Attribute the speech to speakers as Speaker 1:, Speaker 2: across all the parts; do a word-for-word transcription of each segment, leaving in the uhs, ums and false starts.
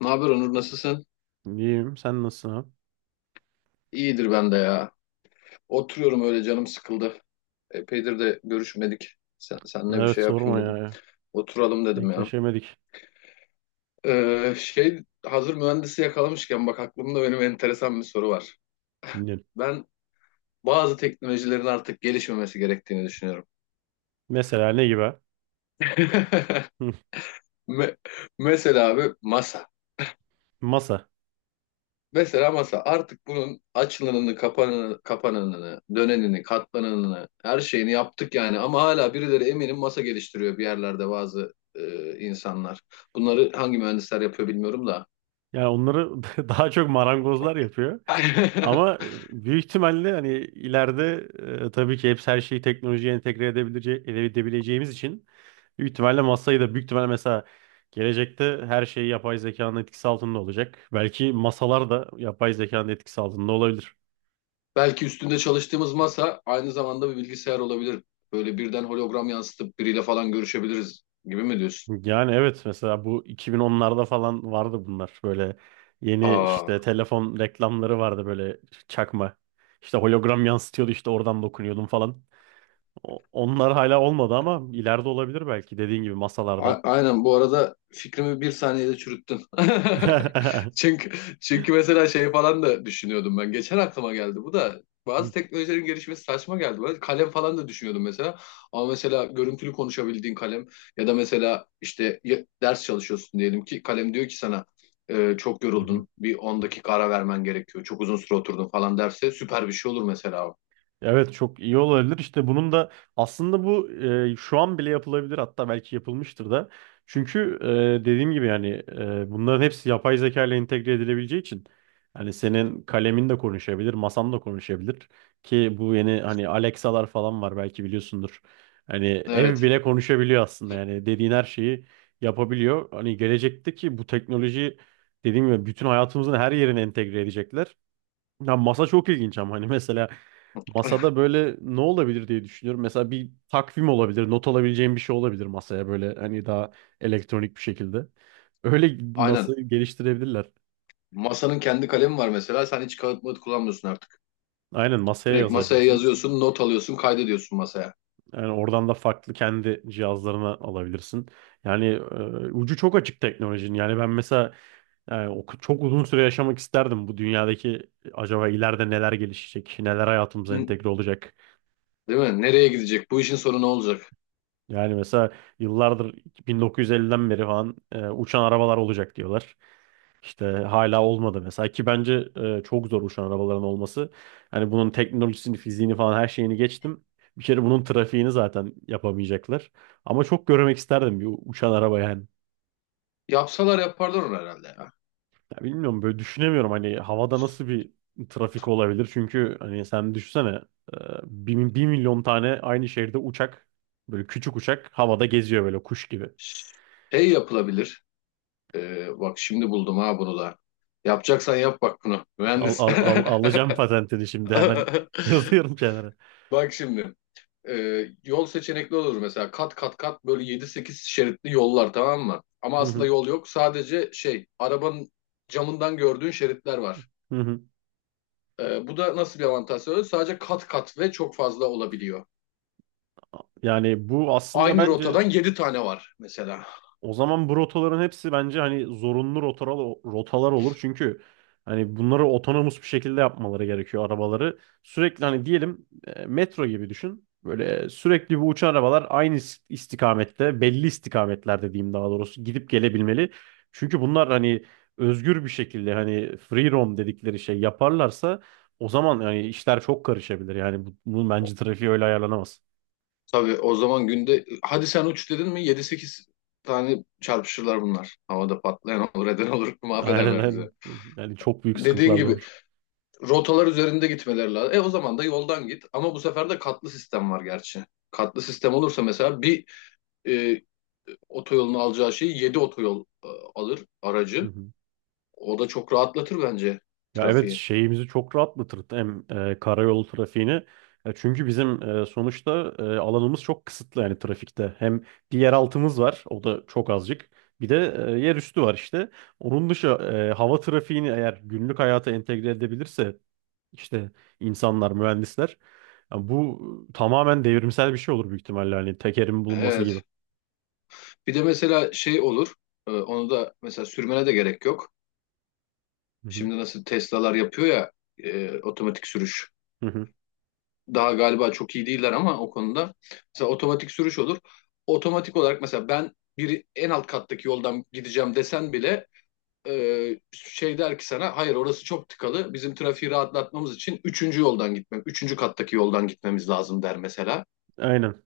Speaker 1: Ne haber Onur, nasılsın?
Speaker 2: İyiyim. Sen nasılsın abi?
Speaker 1: İyidir ben de ya. Oturuyorum, öyle canım sıkıldı. Epeydir de görüşmedik. Sen, senle bir
Speaker 2: Evet
Speaker 1: şey yapayım
Speaker 2: sorma
Speaker 1: dedim.
Speaker 2: ya.
Speaker 1: Oturalım dedim ya.
Speaker 2: Denkleşemedik.
Speaker 1: Ee, şey hazır mühendisi yakalamışken bak, aklımda benim enteresan bir soru var.
Speaker 2: Dinliyorum.
Speaker 1: Ben bazı teknolojilerin artık gelişmemesi gerektiğini düşünüyorum.
Speaker 2: Mesela ne gibi? Hı.
Speaker 1: Me- Mesela abi masa.
Speaker 2: Masa.
Speaker 1: Mesela masa artık bunun açılanını, kapanını, kapananını, dönenini, katlananını, her şeyini yaptık yani. Ama hala birileri eminim masa geliştiriyor bir yerlerde bazı e, insanlar. Bunları hangi mühendisler yapıyor bilmiyorum da.
Speaker 2: Yani onları daha çok marangozlar yapıyor. Ama e, büyük ihtimalle hani ileride e, tabii ki hepsi her şeyi teknolojiye entegre edebilece- edebileceğimiz için büyük ihtimalle masayı da büyük ihtimalle mesela gelecekte her şey yapay zekanın etkisi altında olacak. Belki masalar da yapay zekanın etkisi altında olabilir.
Speaker 1: Belki üstünde çalıştığımız masa aynı zamanda bir bilgisayar olabilir. Böyle birden hologram yansıtıp biriyle falan görüşebiliriz gibi mi diyorsun?
Speaker 2: Yani evet mesela bu iki bin onlarda falan vardı bunlar. Böyle yeni
Speaker 1: Aa.
Speaker 2: işte telefon reklamları vardı böyle çakma. İşte hologram yansıtıyordu işte oradan dokunuyordum falan. O- Onlar hala olmadı ama ileride olabilir belki dediğin gibi masalarda.
Speaker 1: A- Aynen, bu arada fikrimi bir saniyede çürüttün. Çünkü çünkü mesela şey falan da düşünüyordum ben. Geçen aklıma geldi bu da. Bazı teknolojilerin gelişmesi saçma geldi bana. Kalem falan da düşünüyordum mesela. Ama mesela görüntülü konuşabildiğin kalem, ya da mesela işte ya- ders çalışıyorsun diyelim, ki kalem diyor ki sana, "E, Çok yoruldun. Bir on dakika ara vermen gerekiyor. Çok uzun süre oturdun" falan derse süper bir şey olur mesela. O.
Speaker 2: Evet çok iyi olabilir. İşte bunun da aslında bu e, şu an bile yapılabilir hatta belki yapılmıştır da. Çünkü e, dediğim gibi yani e, bunların hepsi yapay zeka ile entegre edilebileceği için hani senin kalemin de konuşabilir, masan da konuşabilir ki bu yeni hani Alexa'lar falan var belki biliyorsundur. Hani ev
Speaker 1: Evet.
Speaker 2: bile konuşabiliyor aslında yani dediğin her şeyi yapabiliyor. Hani gelecekteki bu teknolojiyi dediğim gibi bütün hayatımızın her yerine entegre edecekler. Ya masa çok ilginç ama hani mesela masada böyle ne olabilir diye düşünüyorum. Mesela bir takvim olabilir, not alabileceğim bir şey olabilir masaya böyle hani daha elektronik bir şekilde. Öyle
Speaker 1: Aynen.
Speaker 2: masayı geliştirebilirler.
Speaker 1: Masanın kendi kalemi var mesela. Sen hiç kağıt mağıt kullanmıyorsun artık.
Speaker 2: Aynen masaya
Speaker 1: Direkt masaya
Speaker 2: yazabilirsin.
Speaker 1: yazıyorsun, not alıyorsun, kaydediyorsun masaya.
Speaker 2: Yani oradan da farklı kendi cihazlarına alabilirsin. Yani e, ucu çok açık teknolojinin. Yani ben mesela yani o çok uzun süre yaşamak isterdim bu dünyadaki acaba ileride neler gelişecek, neler hayatımıza
Speaker 1: Hı.
Speaker 2: entegre olacak.
Speaker 1: Değil mi? Nereye gidecek? Bu işin sonu ne olacak?
Speaker 2: Yani mesela yıllardır bin dokuz yüz elliden beri falan e, uçan arabalar olacak diyorlar. İşte hala olmadı mesela ki bence e, çok zor uçan arabaların olması. Hani bunun teknolojisini, fiziğini falan her şeyini geçtim. Bir kere bunun trafiğini zaten yapamayacaklar. Ama çok görmek isterdim bir uçan araba yani.
Speaker 1: Yapsalar yaparlar onu herhalde ya.
Speaker 2: Ya bilmiyorum böyle düşünemiyorum hani havada nasıl bir trafik olabilir. Çünkü hani sen düşünsene e, bir, bir milyon tane aynı şehirde uçak böyle küçük uçak havada geziyor böyle kuş gibi.
Speaker 1: Şey yapılabilir. Ee, bak şimdi buldum ha bunu da. Yapacaksan yap bak bunu.
Speaker 2: Al,
Speaker 1: Mühendis.
Speaker 2: al, al, alacağım patentini şimdi hemen yazıyorum kenara.
Speaker 1: Bak şimdi. Ee, yol seçenekli olur mesela. Kat kat kat böyle yedi sekiz şeritli yollar, tamam mı? Ama
Speaker 2: Hı
Speaker 1: aslında
Speaker 2: hı,
Speaker 1: yol yok. Sadece şey arabanın camından gördüğün şeritler var.
Speaker 2: hı hı.
Speaker 1: Ee, bu da nasıl bir avantaj sağlıyor? Sadece kat kat ve çok fazla olabiliyor.
Speaker 2: Yani bu aslında
Speaker 1: Aynı
Speaker 2: bence
Speaker 1: rotadan yedi tane var mesela.
Speaker 2: o zaman bu rotaların hepsi bence hani zorunlu rotalar, rotalar olur. Çünkü hani bunları otonomus bir şekilde yapmaları gerekiyor arabaları. Sürekli hani diyelim e, metro gibi düşün. Böyle sürekli bu uçan arabalar aynı is- istikamette, belli istikametlerde diyeyim daha doğrusu gidip gelebilmeli. Çünkü bunlar hani özgür bir şekilde hani free roam dedikleri şey yaparlarsa o zaman yani işler çok karışabilir. Yani bu- bunun bence trafiği öyle ayarlanamaz.
Speaker 1: Tabii o zaman, günde hadi sen uç dedin mi, yedi sekiz tane çarpışırlar bunlar. Havada patlayan olur, eden olur,
Speaker 2: Aynen,
Speaker 1: mahvederler bizi.
Speaker 2: aynen. Yani çok büyük
Speaker 1: Dediğin
Speaker 2: sıkıntılar
Speaker 1: gibi
Speaker 2: doğur.
Speaker 1: rotalar üzerinde gitmeleri lazım. E o zaman da yoldan git, ama bu sefer de katlı sistem var gerçi. Katlı sistem olursa mesela bir e, otoyolun alacağı şeyi yedi otoyol e, alır
Speaker 2: Hı
Speaker 1: aracı.
Speaker 2: hı.
Speaker 1: O da çok rahatlatır bence
Speaker 2: Ya evet
Speaker 1: trafiği.
Speaker 2: şeyimizi çok rahatlatır hem e, karayolu trafiğini. E, çünkü bizim e, sonuçta e, alanımız çok kısıtlı yani trafikte. Hem bir yeraltımız var o da çok azıcık. Bir de e, yer üstü var işte. Onun dışı e, hava trafiğini eğer günlük hayata entegre edebilirse işte insanlar, mühendisler ya bu tamamen devrimsel bir şey olur büyük ihtimalle hani tekerin bulunması gibi.
Speaker 1: Evet. Bir de mesela şey olur. E, onu da mesela sürmene de gerek yok.
Speaker 2: Hı hı.
Speaker 1: Şimdi nasıl Tesla'lar yapıyor ya, e, otomatik sürüş.
Speaker 2: Hı hı.
Speaker 1: Daha galiba çok iyi değiller ama o konuda. Mesela otomatik sürüş olur. Otomatik olarak mesela, ben bir en alt kattaki yoldan gideceğim desen bile e, şey der ki sana, hayır orası çok tıkalı. Bizim trafiği rahatlatmamız için üçüncü yoldan gitmem, üçüncü kattaki yoldan gitmemiz lazım der mesela.
Speaker 2: Aynen.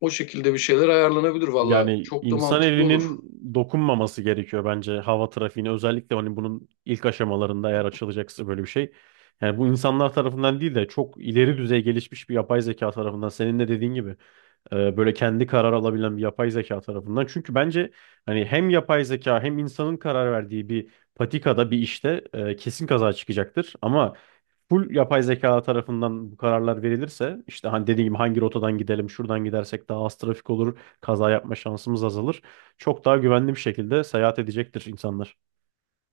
Speaker 1: O şekilde bir şeyler ayarlanabilir valla.
Speaker 2: Yani
Speaker 1: Çok da
Speaker 2: insan
Speaker 1: mantıklı olur.
Speaker 2: elinin dokunmaması gerekiyor bence hava trafiğine. Özellikle hani bunun ilk aşamalarında eğer açılacaksa böyle bir şey. Yani bu insanlar tarafından değil de çok ileri düzey gelişmiş bir yapay zeka tarafından senin de dediğin gibi e, böyle kendi karar alabilen bir yapay zeka tarafından. Çünkü bence hani hem yapay zeka hem insanın karar verdiği bir patikada bir işte e, kesin kaza çıkacaktır. Ama full yapay zeka tarafından bu kararlar verilirse işte hani dediğim gibi hangi rotadan gidelim, şuradan gidersek daha az trafik olur, kaza yapma şansımız azalır. Çok daha güvenli bir şekilde seyahat edecektir insanlar.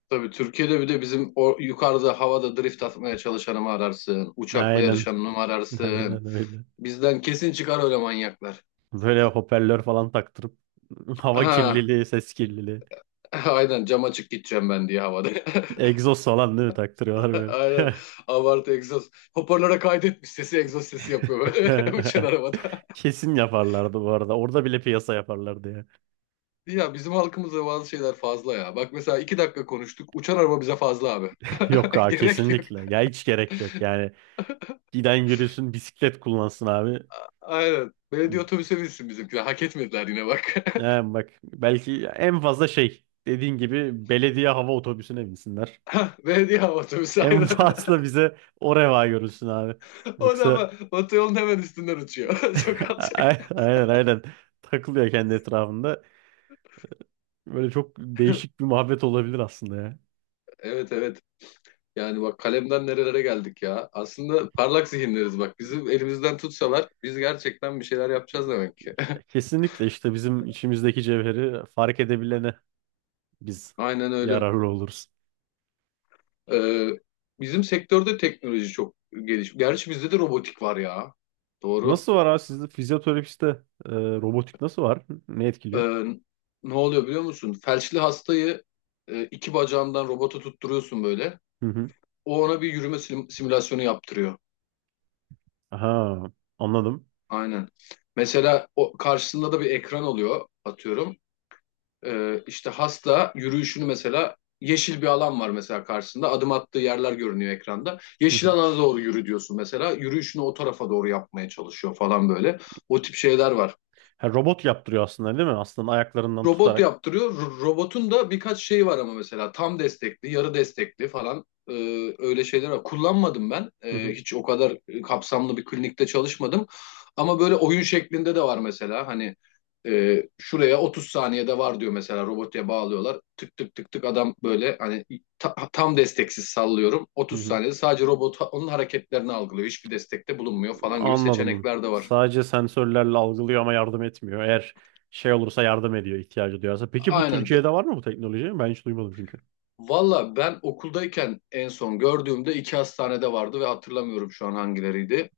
Speaker 1: Tabii Türkiye'de, bir de bizim o yukarıda havada drift atmaya çalışanı mı ararsın? Uçakla
Speaker 2: Aynen.
Speaker 1: yarışanı mı ararsın?
Speaker 2: Aynen öyle.
Speaker 1: Bizden kesin çıkar öyle manyaklar.
Speaker 2: Böyle hoparlör falan taktırıp hava
Speaker 1: Ha,
Speaker 2: kirliliği, ses kirliliği.
Speaker 1: aynen, cam açık gideceğim ben diye havada.
Speaker 2: Egzoz falan değil mi taktırıyorlar böyle.
Speaker 1: Aynen, abartı egzoz. Hoparlöre kaydetmiş sesi, egzoz sesi yapıyor böyle uçan arabada.
Speaker 2: Kesin yaparlardı bu arada. Orada bile piyasa yaparlardı ya.
Speaker 1: Ya bizim halkımızda bazı şeyler fazla ya. Bak mesela iki dakika konuştuk, uçan araba bize fazla abi.
Speaker 2: Yok abi
Speaker 1: Gerek yok.
Speaker 2: kesinlikle. Ya hiç gerek yok. Yani giden yürüsün bisiklet kullansın abi.
Speaker 1: Aynen. Belediye otobüse binsin bizimkiler. Hak etmediler yine bak.
Speaker 2: He, bak belki en fazla şey dediğin gibi belediye hava otobüsüne binsinler.
Speaker 1: Ha, Belediye hava otobüsü
Speaker 2: En
Speaker 1: aynen.
Speaker 2: fazla bize o reva görülsün abi.
Speaker 1: O da
Speaker 2: Yoksa
Speaker 1: ama otoyolun hemen üstünden uçuyor. Çok
Speaker 2: A-
Speaker 1: alçak.
Speaker 2: aynen, aynen takılıyor kendi etrafında. Böyle çok değişik bir muhabbet olabilir aslında ya.
Speaker 1: Evet, evet. Yani bak, kalemden nerelere geldik ya. Aslında parlak zihinleriz bak. Bizim elimizden tutsalar biz gerçekten bir şeyler yapacağız demek ki.
Speaker 2: Kesinlikle işte bizim içimizdeki cevheri fark edebilene biz
Speaker 1: Aynen öyle.
Speaker 2: yararlı oluruz.
Speaker 1: Ee, bizim sektörde teknoloji çok geliş. Gerçi bizde de robotik var ya. Doğru.
Speaker 2: Nasıl var abi sizde fizyoterapiste e, robotik nasıl var? Ne etkiliyor?
Speaker 1: Ee, ne oluyor biliyor musun? Felçli hastayı e, iki bacağından robota tutturuyorsun böyle.
Speaker 2: Hı hı.
Speaker 1: O ona bir yürüme sim- simülasyonu yaptırıyor.
Speaker 2: Aha, anladım.
Speaker 1: Aynen. Mesela o karşısında da bir ekran oluyor atıyorum. Ee, işte hasta yürüyüşünü mesela, yeşil bir alan var mesela karşısında. Adım attığı yerler görünüyor ekranda.
Speaker 2: Hı
Speaker 1: Yeşil
Speaker 2: hı.
Speaker 1: alana doğru yürü diyorsun mesela. Yürüyüşünü o tarafa doğru yapmaya çalışıyor falan böyle. O tip şeyler var,
Speaker 2: Ha, robot yaptırıyor aslında değil mi? Aslında ayaklarından
Speaker 1: robot
Speaker 2: tutarak.
Speaker 1: yaptırıyor. Ro- Robotun da birkaç şeyi var, ama mesela tam destekli, yarı destekli falan, e, öyle şeyler var. Kullanmadım ben.
Speaker 2: Hı
Speaker 1: E,
Speaker 2: hı.
Speaker 1: hiç o kadar e, kapsamlı bir klinikte çalışmadım. Ama böyle oyun şeklinde de var mesela. Hani e, şuraya otuz saniyede var diyor mesela, robotuya bağlıyorlar. Tık tık tık tık adam böyle hani ta- tam desteksiz sallıyorum.
Speaker 2: Hı
Speaker 1: otuz
Speaker 2: hı.
Speaker 1: saniyede sadece robot onun hareketlerini algılıyor. Hiçbir destekte bulunmuyor falan gibi
Speaker 2: Anladım.
Speaker 1: seçenekler de var.
Speaker 2: Sadece sensörlerle algılıyor ama yardım etmiyor. Eğer şey olursa yardım ediyor ihtiyacı duyarsa. Peki bu
Speaker 1: Aynen.
Speaker 2: Türkiye'de var mı bu teknoloji? Ben hiç duymadım çünkü.
Speaker 1: Valla ben okuldayken en son gördüğümde iki hastanede vardı, ve hatırlamıyorum şu an hangileriydi.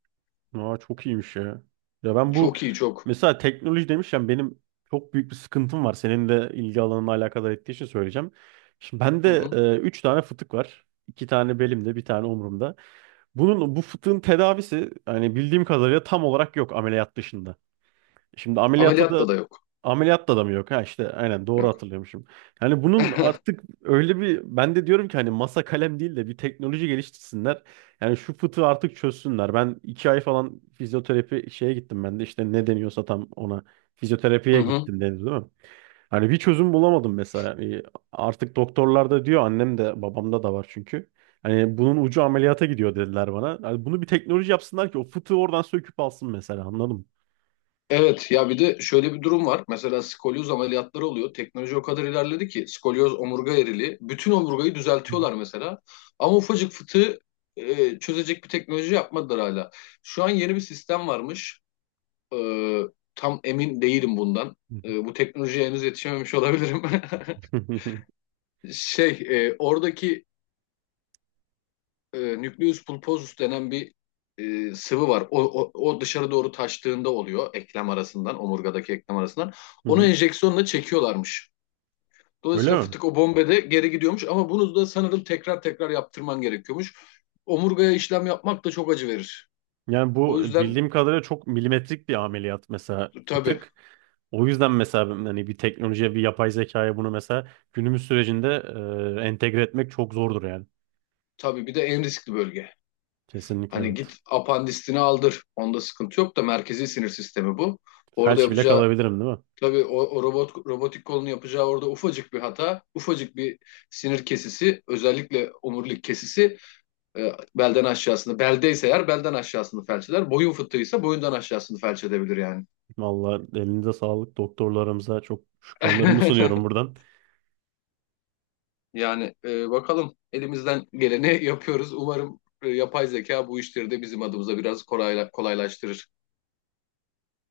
Speaker 2: Aa, çok iyiymiş ya. Ya ben bu
Speaker 1: Çok iyi, çok.
Speaker 2: mesela teknoloji demişken benim çok büyük bir sıkıntım var. Senin de ilgi alanına alakadar ettiği için söyleyeceğim. Şimdi
Speaker 1: Hı
Speaker 2: bende
Speaker 1: hı.
Speaker 2: e, üç tane fıtık var. İki tane belimde, bir tane omurumda. Bunun bu fıtığın tedavisi hani bildiğim kadarıyla tam olarak yok ameliyat dışında. Şimdi ameliyatta da
Speaker 1: Ameliyatla da yok.
Speaker 2: ameliyatta da mı yok? Ha işte aynen doğru
Speaker 1: Yok.
Speaker 2: hatırlıyormuşum. Yani bunun artık öyle bir ben de diyorum ki hani masa kalem değil de bir teknoloji geliştirsinler. Yani şu fıtığı artık çözsünler. Ben iki ay falan fizyoterapi şeye gittim ben de işte ne deniyorsa tam ona
Speaker 1: Hı
Speaker 2: fizyoterapiye
Speaker 1: hı.
Speaker 2: gittim deniz değil mi? Hani bir çözüm bulamadım mesela. Yani artık doktorlar da diyor annem de babamda da var çünkü. Hani bunun ucu ameliyata gidiyor dediler bana. Hani bunu bir teknoloji yapsınlar ki o fıtığı oradan söküp alsın mesela anladın mı?
Speaker 1: Evet ya, bir de şöyle bir durum var. Mesela skolyoz ameliyatları oluyor. Teknoloji o kadar ilerledi ki, skolyoz omurga erili. Bütün omurgayı
Speaker 2: Hı
Speaker 1: düzeltiyorlar mesela. Ama ufacık fıtığı e, çözecek bir teknoloji yapmadılar hala. Şu an yeni bir sistem varmış. E, Tam emin değilim bundan.
Speaker 2: hı.
Speaker 1: E, bu teknolojiye henüz yetişememiş olabilirim.
Speaker 2: Hı hı hı.
Speaker 1: Şey, e, Oradaki e, nucleus pulposus denen bir e, sıvı var. O, o, o dışarı doğru taştığında oluyor, eklem arasından, omurgadaki eklem arasından.
Speaker 2: Hı
Speaker 1: Onu
Speaker 2: hı.
Speaker 1: enjeksiyonla çekiyorlarmış.
Speaker 2: Öyle
Speaker 1: Dolayısıyla
Speaker 2: mi?
Speaker 1: fıtık o bombede geri gidiyormuş, ama bunu da sanırım tekrar tekrar yaptırman gerekiyormuş. Omurgaya işlem yapmak da çok acı verir.
Speaker 2: Yani
Speaker 1: O
Speaker 2: bu
Speaker 1: yüzden
Speaker 2: bildiğim kadarıyla çok milimetrik bir ameliyat mesela
Speaker 1: tabii,
Speaker 2: fıtık. O yüzden mesela hani bir teknolojiye, bir yapay zekaya bunu mesela günümüz sürecinde e, entegre etmek çok zordur yani.
Speaker 1: tabii bir de en riskli bölge.
Speaker 2: Kesinlikle
Speaker 1: Hani git
Speaker 2: evet.
Speaker 1: apandisini aldır. Onda sıkıntı yok da, merkezi sinir sistemi bu. Orada
Speaker 2: Felç bile
Speaker 1: yapacağı
Speaker 2: kalabilirim değil mi?
Speaker 1: Tabii o, o robot robotik kolunu yapacağı orada ufacık bir hata, ufacık bir sinir kesisi, özellikle omurilik kesisi e, belden aşağısını, beldeyse eğer belden aşağısını felç eder, boyun fıtığıysa boyundan aşağısını felç edebilir yani.
Speaker 2: Vallahi elinize sağlık, doktorlarımıza çok şükranlarımı sunuyorum buradan.
Speaker 1: Yani e, bakalım, elimizden geleni yapıyoruz. Umarım e, yapay zeka bu işleri de bizim adımıza biraz kolayla, kolaylaştırır.